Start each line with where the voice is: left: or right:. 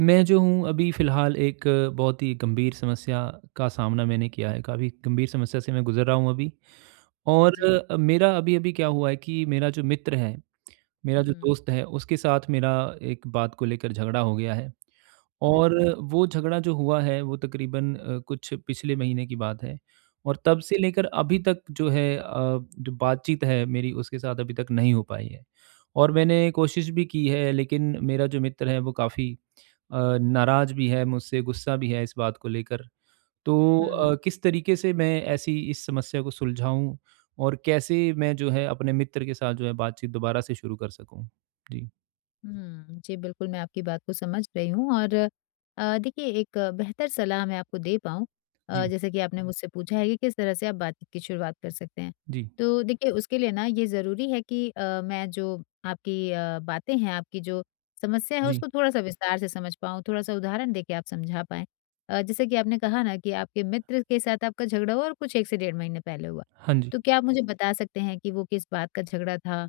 right: मैं जो हूँ अभी फिलहाल एक बहुत ही गंभीर समस्या का सामना मैंने किया है। काफ़ी गंभीर समस्या से मैं गुज़र रहा हूँ अभी और
left: जी।
right: मेरा अभी-अभी क्या हुआ है कि मेरा जो मित्र है, मेरा जो
left: हुँ।
right: दोस्त है, उसके साथ मेरा एक बात को लेकर झगड़ा हो गया है और
left: अच्छा।
right: वो झगड़ा जो हुआ है वो तकरीबन अ, कुछ पिछले महीने की बात है और तब से
left: इ
right: लेकर अभी तक जो है अ, जो बातचीत है मेरी उसके साथ अभी तक नहीं हो पाई है। और मैंने कोशिश भी की है लेकिन मेरा जो मित्र है वो काफ़ी अ, नाराज भी है मुझसे, गुस्सा भी है इस बात को लेकर। तो
left: हुँ, हुँ।
right: अ, किस तरीक़े से मैं ऐसी इस समस्या को सुलझाऊँ और कैसे मैं जो है अपने मित्र के साथ जो है बातचीत दोबारा से शुरू कर सकूँ? जी।
left: हम्म, जी बिल्कुल मैं आपकी बात को समझ रही हूँ और अ, देखिए एक बेहतर सलाह मैं आपको दे पाऊँ अ,
right: जी।
left: जैसा कि आपने मुझसे पूछा है कि किस तरह से आप बातचीत की शुरुआत कर सकते हैं।
right: जी।
left: तो देखिए उसके लिए ना ये ज़रूरी है कि अ, मैं जो आपकी अ, बातें हैं, आपकी जो समस्या है
right: जी।
left: उसको थोड़ा-सा विस्तार से समझ पाऊँ, थोड़ा-सा उदाहरण देके आप समझा पाएँ। अ, जैसे कि आपने कहा ना कि आपके मित्र के साथ आपका झगड़ा हुआ और कुछ 1 से डेढ़ महीने पहले हुआ।
right: हाँ जी।
left: तो क्या आप मुझे बता सकते हैं कि वो किस बात का झगड़ा था,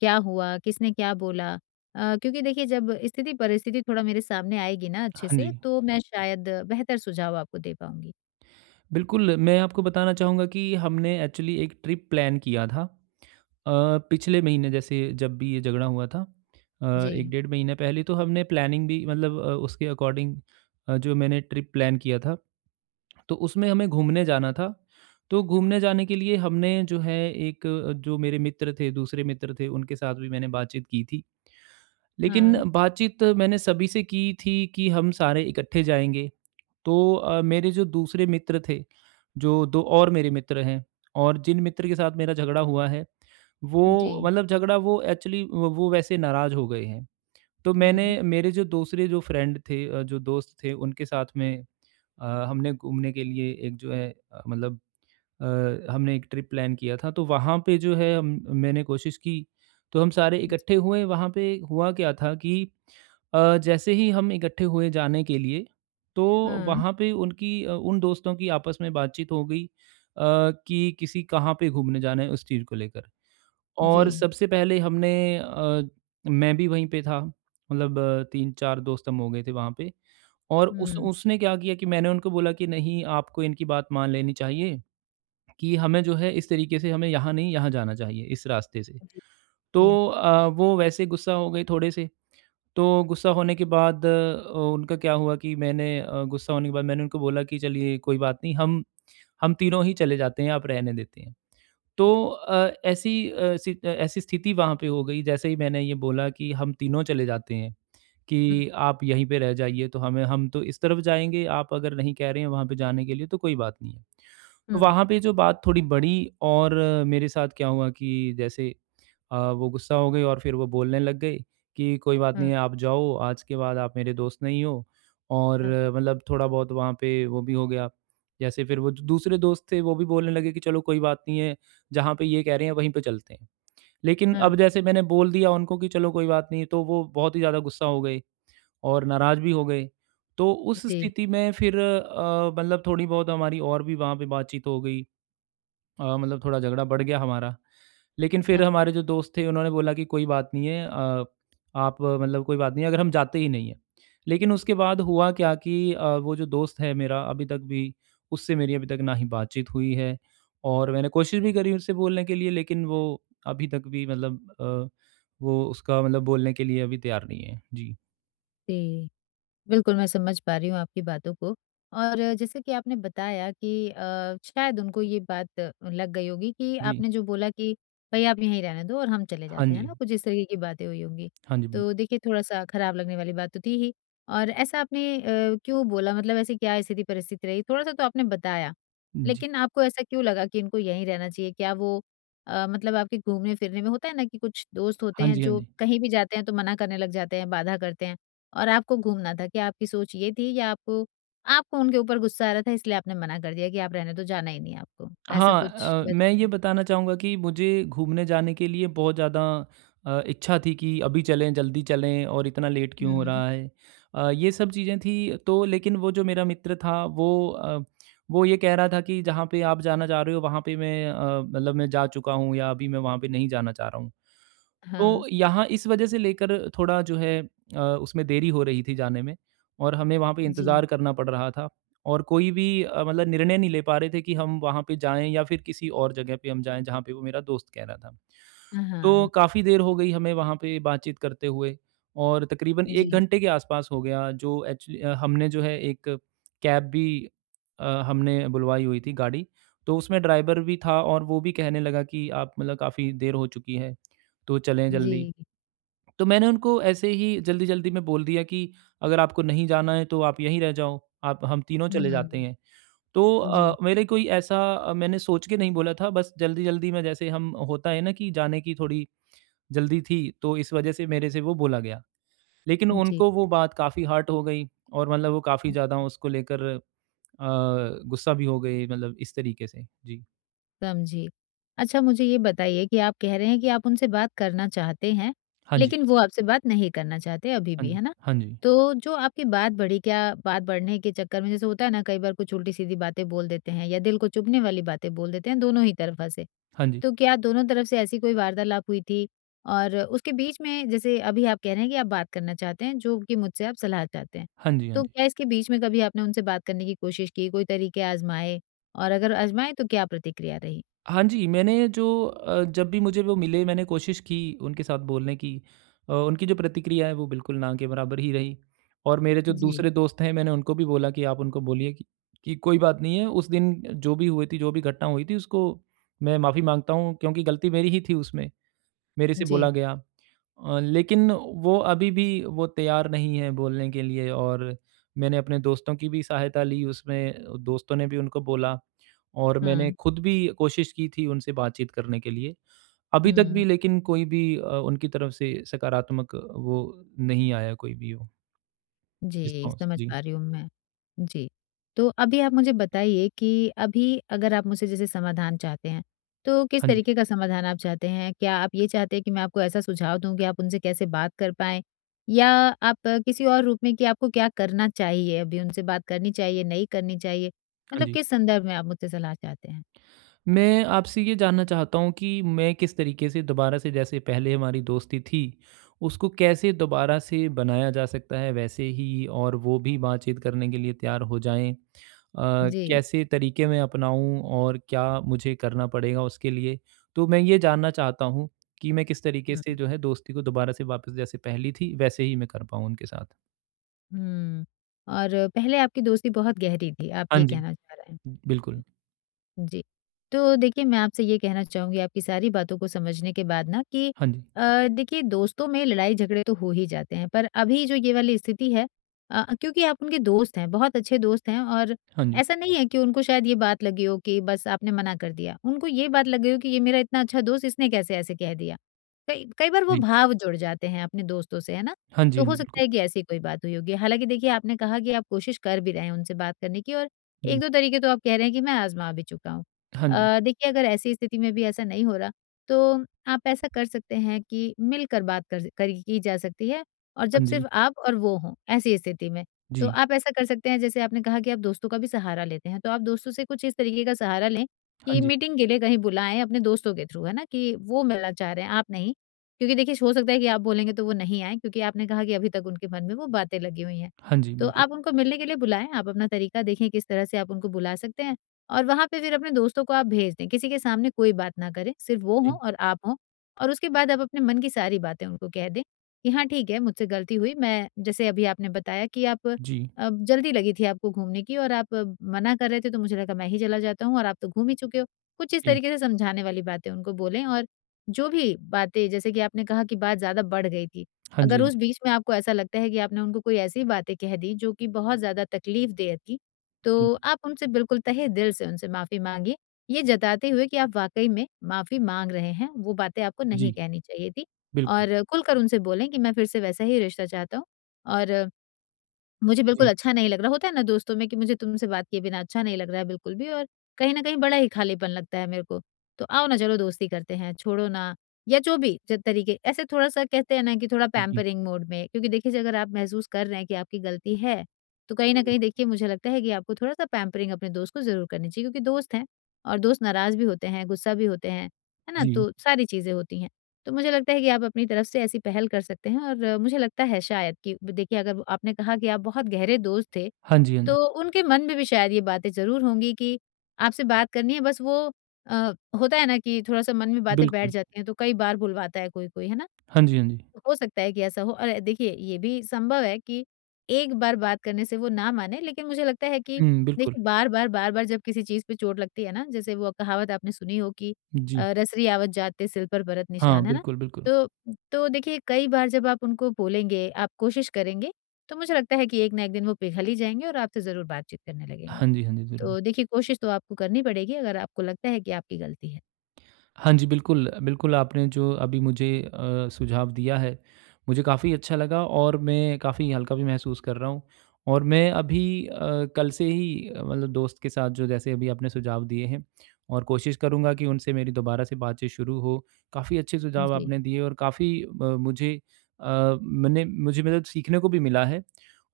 left: क्या हुआ, किसने क्या बोला? अ, क्योंकि देखिए जब स्थिति-परिस्थिति थोड़ा मेरे सामने आएगी ना अच्छे
right: हाँ
left: से
right: जी।
left: तो मैं शायद बेहतर सुझाव आपको दे पाऊँगी।
right: बिल्कुल, मैं आपको बताना चाहूँगा कि हमने एक्चुअली एक ट्रिप प्लैन किया था अ, पिछले महीने जैसे जब भी ये झगड़ा हुआ था। अ, 1
left: जी।
right: डेढ़ महीने पहले तो हमने प्लैनिंग भी मतलब अ, उसके अकॉर्डिंग अ, जो मैंने ट्रिप प्लैन किया था, तो उसमें हमें घूमने जाना था। तो घूमने जाने के लिए हमने जो है एक जो मेरे मित्र थे, दूसरे मित्र थे, उनके साथ भी मैंने बातचीत की थी। लेकिन
left: हाँ।
right: बातचीत मैंने सभी से की थी कि हम सारे इकट्ठे जाएँगे। तो अ, मेरे जो दूसरे मित्र थे, जो दो और मेरे मित्र हैं और जिन मित्र के साथ मेरा झगड़ा हुआ है, वो
left: जी।
right: मतलब झगड़ा वो एक्चुअली वो वैसे नाराज़ हो गए हैं। तो मैंने
left: हुँ।
right: मेरे जो दूसरे जो फ्रेंड थे, जो दोस्त थे, उनके साथ में अ, हमने घूमने के लिए एक जो है मतलब अ, हमने एक ट्रिप प्लैन किया था, तो वहाँ पे जो है म मैंने कोशिश की, तो हम सारे इकट्ठे
left: जी।
right: हुए, वहाँ पे हुआ क्या था कि अ, जैसे ही हम इकट्ठे हुए जाने के लिए तो
left: हाँ।
right: वहाँ पे उनकी अ, उन दोस्तों की आपस में बातचीत हो गई अ, कि किसी कहाँ पे घूमने जाना है उस चीज़ को लेकर। और
left: जी।
right: सबसे पहले हमने अ, मैं भी वहीं पे था, मतलब 3-4 दोस्त हम हो गए थे वहाँ पे, और
left: हुँ।
right: उस-उसने क्या किया कि मैंने उनको बोला कि नहीं आपको इनकी बात मान लेनी चाहिए कि हमें जो है इस तरीक़े से हमें यहाँ नहीं यहाँ जाना चाहिए, इस रास्ते से।
left: जी। जी।
right: तो अ, वो वैसे गुस्सा हो गए थोड़े से, तो गुस्सा होने के बाद उ उनका क्या हुआ कि मैंने अ, गुस्सा होने के बाद मैंने उनको बोला कि चलिए, कोई बात नहीं हम, हम तीनों ही चले जाते हैं, आप रहने देते हैं।
left: हुँ।
right: तो अ, ऐसी अ, स्थि ऐसी स्थिति वहाँ पे हो गई जैसे ही मैंने ये बोला कि हम तीनों चले जाते हैं
left: हुँ।
right: कि आप यहीं पे रह जाइए, तो हमें हम तो इस तरफ जाएँगे, आप अगर नहीं कह रहे हैं वहाँ पे जाने के लिए तो कोई बात नहीं है। तो
left: हुँ।
right: वहाँ पे जो बात थोड़ी बढ़ी और मेरे साथ क्या हुआ कि जैसे अ, वो गुस्सा हो गए और फिर वो बोलने लग गए कि कोई बात नहीं
left: हुँ।
right: है, आप जाओ, आज के बाद आप मेरे दोस्त नहीं हो और
left: हुँ।
right: मतलब थोड़ा-बहुत वहाँ पे वो भी हो गया। जैसे फिर वो दूसरे दोस्त थे, वो भी बोलने लगे कि चलो कोई बात नहीं है, जहाँ पे ये कह रहे हैं वहीं पे चलते हैं। लेकिन अब
left: हुँ।
right: जैसे मैंने बोल दिया उनको कि चलो कोई बात नहीं है, तो वो बहुत ही ज़्यादा गुस्सा हो गए और नाराज़ भी हो गए। तो उस
left: जी।
right: स्थिति में फिर अ, मतलब थोड़ी बहुत हमारी और भी वहाँ पे बातचीत हो गई। अ, मतलब थोड़ा झगड़ा बढ़ गया हमारा। लेकिन फिर
left: हुँ।
right: हमारे जो दोस्त थे उन्होंने बोला कि कोई बात नहीं है अ, आप मतलब कोई बात नहीं है, अगर हम जाते ही नहीं हैं। लेकिन उसके बाद हुआ क्या कि अ, वो जो दोस्त है मेरा अभी तक भी उससे मेरी अभी तक न ही बातचीत हुई है और मैंने कोशिश भी करी उससे बोलने के लिए, लेकिन वो अभी तक भी मतलब अ, वो उसका मतलब बोलने के लिए अभी तैयार नहीं है। जी।
left: जी, बिल्कुल मैं समझ पा रही हूँ आपकी बातों को और जैसे कि आपने बताया कि अ, शायद उनको ये बात लग गई होगी कि
right: जी।
left: आपने जो बोला कि भाई आप यहीं रहने दो और हम चले
right: हाँ
left: जाते हैं
right: जी।
left: ना। कुछ इस तरह की बातें हुई होंगी।
right: हाँ जी, बिल्कु
left: तो देखिए थोड़ा-सा खराब लगने वाली बात तो थी ही और ऐसा आपने अ, क्यों बोला? मतलब ऐसी क्या स्थिति-परिस्थिति रही? थोड़ा-सा तो आपने बताया
right: जी।
left: लेकिन आपको ऐसा क्यों लगा कि इनको यहीं रहना चाहिए। क्या वो अ, मतलब आपके घूमने-फिरने में होता है ना कि कुछ दोस्त होते
right: हाँ
left: हैं
right: जी, हाँ
left: जो
right: जी।
left: कहीं भी जाते हैं तो मना करने लग जाते हैं, बाधा करते हैं और आपको घूमना था। क्या आपकी सोच ये थी या आपको आपको उनके ऊपर गुस्सा आ रहा था इसलिए आपने मना कर दिया कि आप रहने दो जाना ही नहीं आपको? ऐसा
right: हाँ
left: कुछ
right: अ, मैं ये
left: बताइए।
right: बताना चाहूँगा कि मुझे घूमने जाने के लिए बहुत ज़्यादा अ, इच्छा थी कि अभी चलें, जल्दी चलें और इतना लेट क्यों हो
left: हुँ।
right: रहा है। अ, ये सब चीज़ें थी तो लेकिन वो जो मेरा मित्र था वो अ, वो ये कह रहा था कि जहाँ पे आप जाना जा रहे हो। वहाँ पे अ, मैं मतलब मैं जा चुका हूँ या अभी मैं वहाँ पे नहीं जाना चाह रहा हूँ।
left: हाँ।
right: तो यहाँ इस वजह से लेकर थोड़ा जो है अ, उसमें देरी हो रही थी जाने में और हमें वहाँ पे
left: जी।
right: इंतज़ार करना पड़ रहा था और कोई भी अ, मतलब निर्णय नहीं ले पा रहे थे कि हम वहाँ पे जाएँ। या फ़िर किसी और जगह पे हम जाएँ जहाँ पे वो मेरा दोस्त कह रहा था।
left: हाँ,
right: तो
left: हाँ।
right: काफ़ी देर हो गई हमें वहाँ पे बातचीत करते हुए और तकरीबन 1
left: जी।
right: घंटे के आसपास हो गया, जो एक्चु हमने जो है 1 कैब भी अ, हमने बुलवाई हुई थी गाड़ी। तो उसमें ड्राइवर भी था और वो भी कहने लगा कि आप मतलब काफ़ी देर हो चुकी है तो चलें जल्दी।
left: जी।
right: तो मैंने उनको ऐसे ही जल्दी-जल्दी में बोल दिया कि अगर आपको नहीं जाना है तो आप यहीं रह जाओ, आप हम तीनों चले जाते
left: हुँ।
right: हैं। तो
left: जी।
right: अ, मेरे कोई ऐसा मैंने सोच के नहीं बोला था, बस जल्दी-जल्दी में जैसे हम होता है ना कि जाने की थोड़ी जल्दी थी तो इस वजह से मेरे से वो बोला गया। लेकिन
left: जी।
right: उनको वो बात काफ़ी हर्ट हो गई और मतलब वो काफ़ी
left: हुँ।
right: ज़्यादा उसको लेकर अ, गुस्सा भी हो गए मतलब इस तरीके से। जी।
left: समझी। अच्छा मुझे ये बताइए कि आप कह रहे हैं कि आप उनसे बात करना चाहते हैं,
right: हाँ जी।
left: लेकिन वो आपसे बात नहीं करना चाहते अभी
right: हाँ
left: भी,
right: जी,
left: है ना।
right: हाँ जी।
left: तो जो आपकी बात बढ़ी, क्या बात बढ़ने के चक्कर में जैसे होता है ना कई बार कुछ उल्टी-सीधी बातें बोल देते हैं या दिल को चुभने वाली बातें बोल देते हैं, दोनों ही तरफा से।
right: हाँ जी।
left: तो क्या दोनों तरफ से ऐसी कोई वार्तालाप हुई थी? और उसके बीच में जैसे अभी आप कह रहे हैं कि आप बात करना चाहते हैं, जो कि मुझसे आप सलाह चाहते हैं।
right: हाँ जी, हाँ
left: तो
right: जी।
left: क्या इसके बीच में कभी आपने उनसे बात करने की कोशिश की, कोई तरीके आज़माए और अगर आज़माए तो क्या प्रतिक्रिया रही?
right: हाँ जी, मैंने जो अ, जब भी मुझे वो मिले, मैंने कोशिश की उनके साथ बोलने की। अ, उनकी जो प्रतिक्रियाएँ हैं वो बिल्कुल ना के बराबर ही रही और मेरे जो
left: जी।
right: दूसरे दोस्त हैं, मैंने उनको भी बोला कि आप उनको बोलिए कि कि कोई बात नहीं है, उस दिन जो भी हुए थी, जो भी घटना हुई थी उसको मैं माफी माँगता हूँ क्योंकि गलती मेरी ही थी उसमें। मेरे से
left: जी।
right: बोला गया अ, लेकिन वो अभी भी वो तैयार नहीं हैं बोलने के लिए और मैंने अपने दोस्तों की भी सहायता ली उसमें। दोस्तों ने भी उनको बोला और मैंने
left: हुँ।
right: खुद भी कोशिश की थी उनसे बातचीत करने के लिए। अभी तक
left: हुँ।
right: भी लेकिन कोई भी अ, उनकी तरफ से सकारात्मक वो नहीं आया कोई भी हो।
left: जी,
right: रिस्पॉन्स
left: समझ
right: जी।
left: पा रही हूँ मैं। जी, तो अभी आप मुझे बताइए कि अभी अगर आप मुझसे जैसे समाधान चाहते हैं तो किस
right: हाँ जी।
left: तरीके का समाधान आप चाहते हैं? क्या आप ये चाहते हैं कि मैं आपको ऐसा सुझाव दूँ कि आप उनसे कैसे बात कर पाएँ? या आप किसी और रूप में कि आपको क्या करना चाहिए, अभी उनसे बात करनी चाहिए, नहीं करनी चाहिए?
right: हाँ
left: मतलब
right: जी।
left: किस संदर्भ में आप मुझसे सलाह चाहते हैं?
right: मैं आपसे ये जानना चाहता हूँ कि मैं किस तरीके से दोबारा से जैसे पहले हमारी दोस्ती थी, उसको कैसे दोबारा से बनाया जा सकता है, वैसे ही और वो भी बातचीत करने के लिए तैयार हो जाएँ। अ,
left: जी।
right: कैसे तरीके मैं अपनाऊँ और क्या मुझे करना पड़ेगा उसके लिए। तो मैं ये जानना चाहता हूँ कि मैं किस तरीके से
left: हुँ।
right: जो है दोस्ती को दोबारा से वापस जैसे पहले थी वैसे ही मैं कर पाऊँ उनके साथ।
left: हुँ, और पहले आपकी दोस्ती बहुत गहरी थी, आप
right: हाँ
left: ये
right: जी,
left: कहना चाह रहे हैं?
right: बिल्कुल।
left: उम, जी। तो देखिए मैं आपसे ये कहना चाहूँगी आपकी सारी बातों को समझने के बाद ना कि
right: हाँ जी।
left: अ, देखिए दोस्तों में लड़ाई-झगड़े तो हो ही जाते हैं, पर अभी जो ये वाली स्थिति है अ अ, क्योंकि आप उनके दोस्त हैं, बहुत अच्छे दोस्त हैं और
right: हाँ जी।
left: ऐसा नहीं है कि उनको शायद ये बात लगी हो कि बस आपने मना कर दिया। उनको ये बात लग गई हो कि ये मेरा इतना अच्छा दोस्त, इसने कैसे ऐसे कह दिया। कई कई बार वो
right: जी।
left: भाव जुड़ जाते हैं अपने दोस्तों से है ना।
right: हाँ जी,
left: तो
right: हाँ,
left: हो सकता
right: बिल्कुल।
left: है कि ऐसी कोई बात हुई होगी, हालाँकि देखिए आपने कहा कि आप कोशिश कर भी रहे हैं उनसे बात करने की और एक
right: जी।
left: दो तरीके तो आप कह रहे हैं कि मैं आजमा भी चुका हूँ।
right: हाँ जी।
left: अ, देखिए अगर ऐसी स्थिति में भी ऐसा नहीं हो रहा, तो आप ऐसा कर सकते हैं कि मिलकर बात कर स करी की जा सकती है और जब
right: हाँ जी।
left: सिर्फ आप और वो हों ऐसी स्थिति में। तो
right: जी।
left: आप ऐसा कर सकते हैं जैसे आपने कहा कि आप दोस्तों का भी सहारा लेते हैं, तो आप दोस्तों से कुछ इस तरीके का सहारा लें
right: हाँ
left: कि
right: जी।
left: मीटिंग के लिए कहीं बुलाएँ अपने दोस्तों के थ्रू है ना कि वो मिलना चाह रहे हैं, आप नहीं क्योंकि देखिए हो सकता है कि आप बोलेंगे तो वो नहीं आएँ क्योंकि आपने कहा कि अभी तक उनके मन में वो बातें लगी हुई हैं।
right: हाँ जी,
left: तो
right: बिल्कुल।
left: आप उनको मिलने के लिए बुलाएँ। आप अपना तरीका देखें किस तरह से आप उनको बुला सकते हैं और वहाँ पे फिर अपने दोस्तों को आप भेज दें। किसी के सामने कोई बात ना करें, सिर्फ वो हों
right: जी।
left: और आप हों और उसके बाद आप अपने मन की सारी बातें उनको कह दें कि हाँ ठीक है, मुझसे गलती हुई। मैं जैसे अभी आपने बताया कि आप
right: जी।
left: अ, जल्दी लगी थी आपको घूमने की और आप मना कर रहे थे, तो मुझे लगा मैं ही चला जाता हूँ और आप तो घूम ही चुके हो। कुछ इस
right: जी।
left: तरीके से समझाने वाली बातें उनको बोलें और जो भी बातें जैसे कि आपने कहा कि बात ज़्यादा बढ़ गई थी।
right: हाँ जी, हाँ
left: अगर
right: जी।
left: उस बीच में आपको ऐसा लगता है कि आपने उनको कोई ऐसी बातें कह दी, जो कि बहुत ज़्यादा तकलीफदेह थी,
right: जी।
left: तो आप उनसे बिल्कुल तहे दिल से उनसे माफी माँगे। ये जताते हुए कि आप वाक़ई में माफी माँग रहे हैं। वो बातें आपको
right: जी।
left: नहीं कहनी चाहिए थी
right: बिल्कुल।
left: और खुल कर उनसे बोलें कि मैं फिर से वैसा ही रिश्ता चाहता हूँ और मुझे बिल्कुल
right: जी।
left: अच्छा नहीं लग रहा, होता है ना दोस्तों में कि मुझे तुमसे बात किए बिना अच्छा नहीं लग रहा है बिल्कुल भी और कहीं न कहीं बड़ा ही खालीपन लगता है मेरे को। तो आओ ना चलो दोस्ती करते हैं, छोड़ो ना या जो भी जो तरीके ऐसे थोड़ा-सा कहते हैं ना कि थोड़ा
right: उ जी।
left: पैम्परिंग मोड में क्योंकि देखिए अगर आप महसूस कर रहे हैं कि आपकी गलती है तो कहीं
right: जी,
left: न कहीं
right: बिल्
left: देखिए मुझे लगता है कि आपको थोड़ा-सा पैम्परिंग अपने दोस्त को ज़रूर करनी चाहिए क्योंकि दोस्त हैं और दोस्त नाराज़ भी होते हैं, गुस्सा भी होते हैं, है ना
right: जी।
left: तो सारी चीज़ें होती हैं। तो मुझे लगता है कि आप अपनी तरफ से ऐसी पहल कर सकते हैं और मुझे लगता है शायद कि ब देखिए अगर आपने कहा कि आप बहुत गहरे दोस्त थे,
right: हाँ जी, हाँ।
left: तो उनके मन में भी शायद ये बातें ज़रूर होंगी कि आपसे बात करनी है। बस वो अ, होता है ना कि थोड़ा-सा मन में बातें बैठ
right: बिल्कुल।
left: जाती हैं, तो कई बार भुलवाता है कोई-कोई है ना।
right: हाँ जी, हाँ जी।
left: हो सकता है कि ऐसा हो और देखिए ये भी सँभव है कि एक बार बात करने से वो ना माने लेकिन मुझे लगता है कि
right: हुँ, बिल्कुल।
left: देखिए बार-बार, बार-बार जब किसी चीज पे चोट लगती है ना जैसे वो कहावत आपने सुनी हो कि
right: उम, जी।
left: अ, "रसरी आवत जात ते सिर पर बरत
right: हाँ,
left: निशान" है ना।
right: बिल्कुल, बिल्कुल।
left: तो, तो देखिए कई बार जब आप उनको बोलेंगे, आप कोशिश करेंगे तो मुझे लगता है कि एक ना एक दिन वो पिघल ही जाएँगे और आपसे ज़रूर बातचीत करने लगेंगे।
right: हाँ जी, हाँ जी, ज़रूर।
left: तो देखिए कोशिश तो आपको करनी पड़ेगी अगर आपको लगता है कि आपकी गलती है।
right: हाँ जी, बिल्कुल। अ, बिल्कुल आपने जो अभी मुझे अ, सुझाव दिया है मुझे काफ़ी अच्छा लगा और मैं काफ़ी हल्का भी महसूस कर रहा हूँ और मैं अभी अ, कल से ही मतलब दोस्त के साथ जो जैसे अभी आपने सुझाव दिए हैं और कोशिश करूँगा कि उनसे मेरी दोबारा से बातचीत शुरू हो। काफ़ी अच्छे सुझाव
left: जी।
right: आपने दिए और काफ़ी म मुझे अ, मैंने मुझे मतलब सीखने को भी मिला है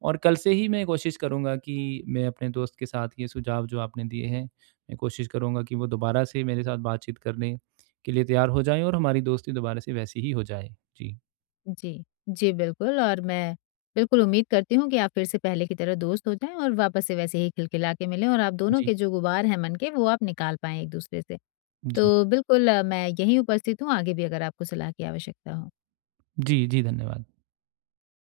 right: और कल से ही मैं कोशिश करूँगा कि मैं अपने दोस्त के साथ ये सुझाव जो आपने दिए हैं, मैं कोशिश करूँगा कि वो दोबारा से मेरे साथ बातचीत करने के लिए तैयार हो जाएँ और हमारी दोस्ती दोबारा से वैसी ही हो जाए। जी।
left: जी, जी बिल्कुल और मैं बिल्कुल उम्मीद करती हूँ कि आप फिर से पहले की तरह दोस्त हो जाएँ और वापस से वैसे ही खिलखिला के मिलें और आप दोनों
right: जी।
left: के जो गुबार हैं मन के, वो आप निकाल पाएँ एक दूसरे से।
right: जी।
left: तो बिल्कुल मैं यहीं उपस्थित हूँ आगे भी अगर आपको सलाह की आवश्यकता हो।
right: जी। जी, धन्यवाद।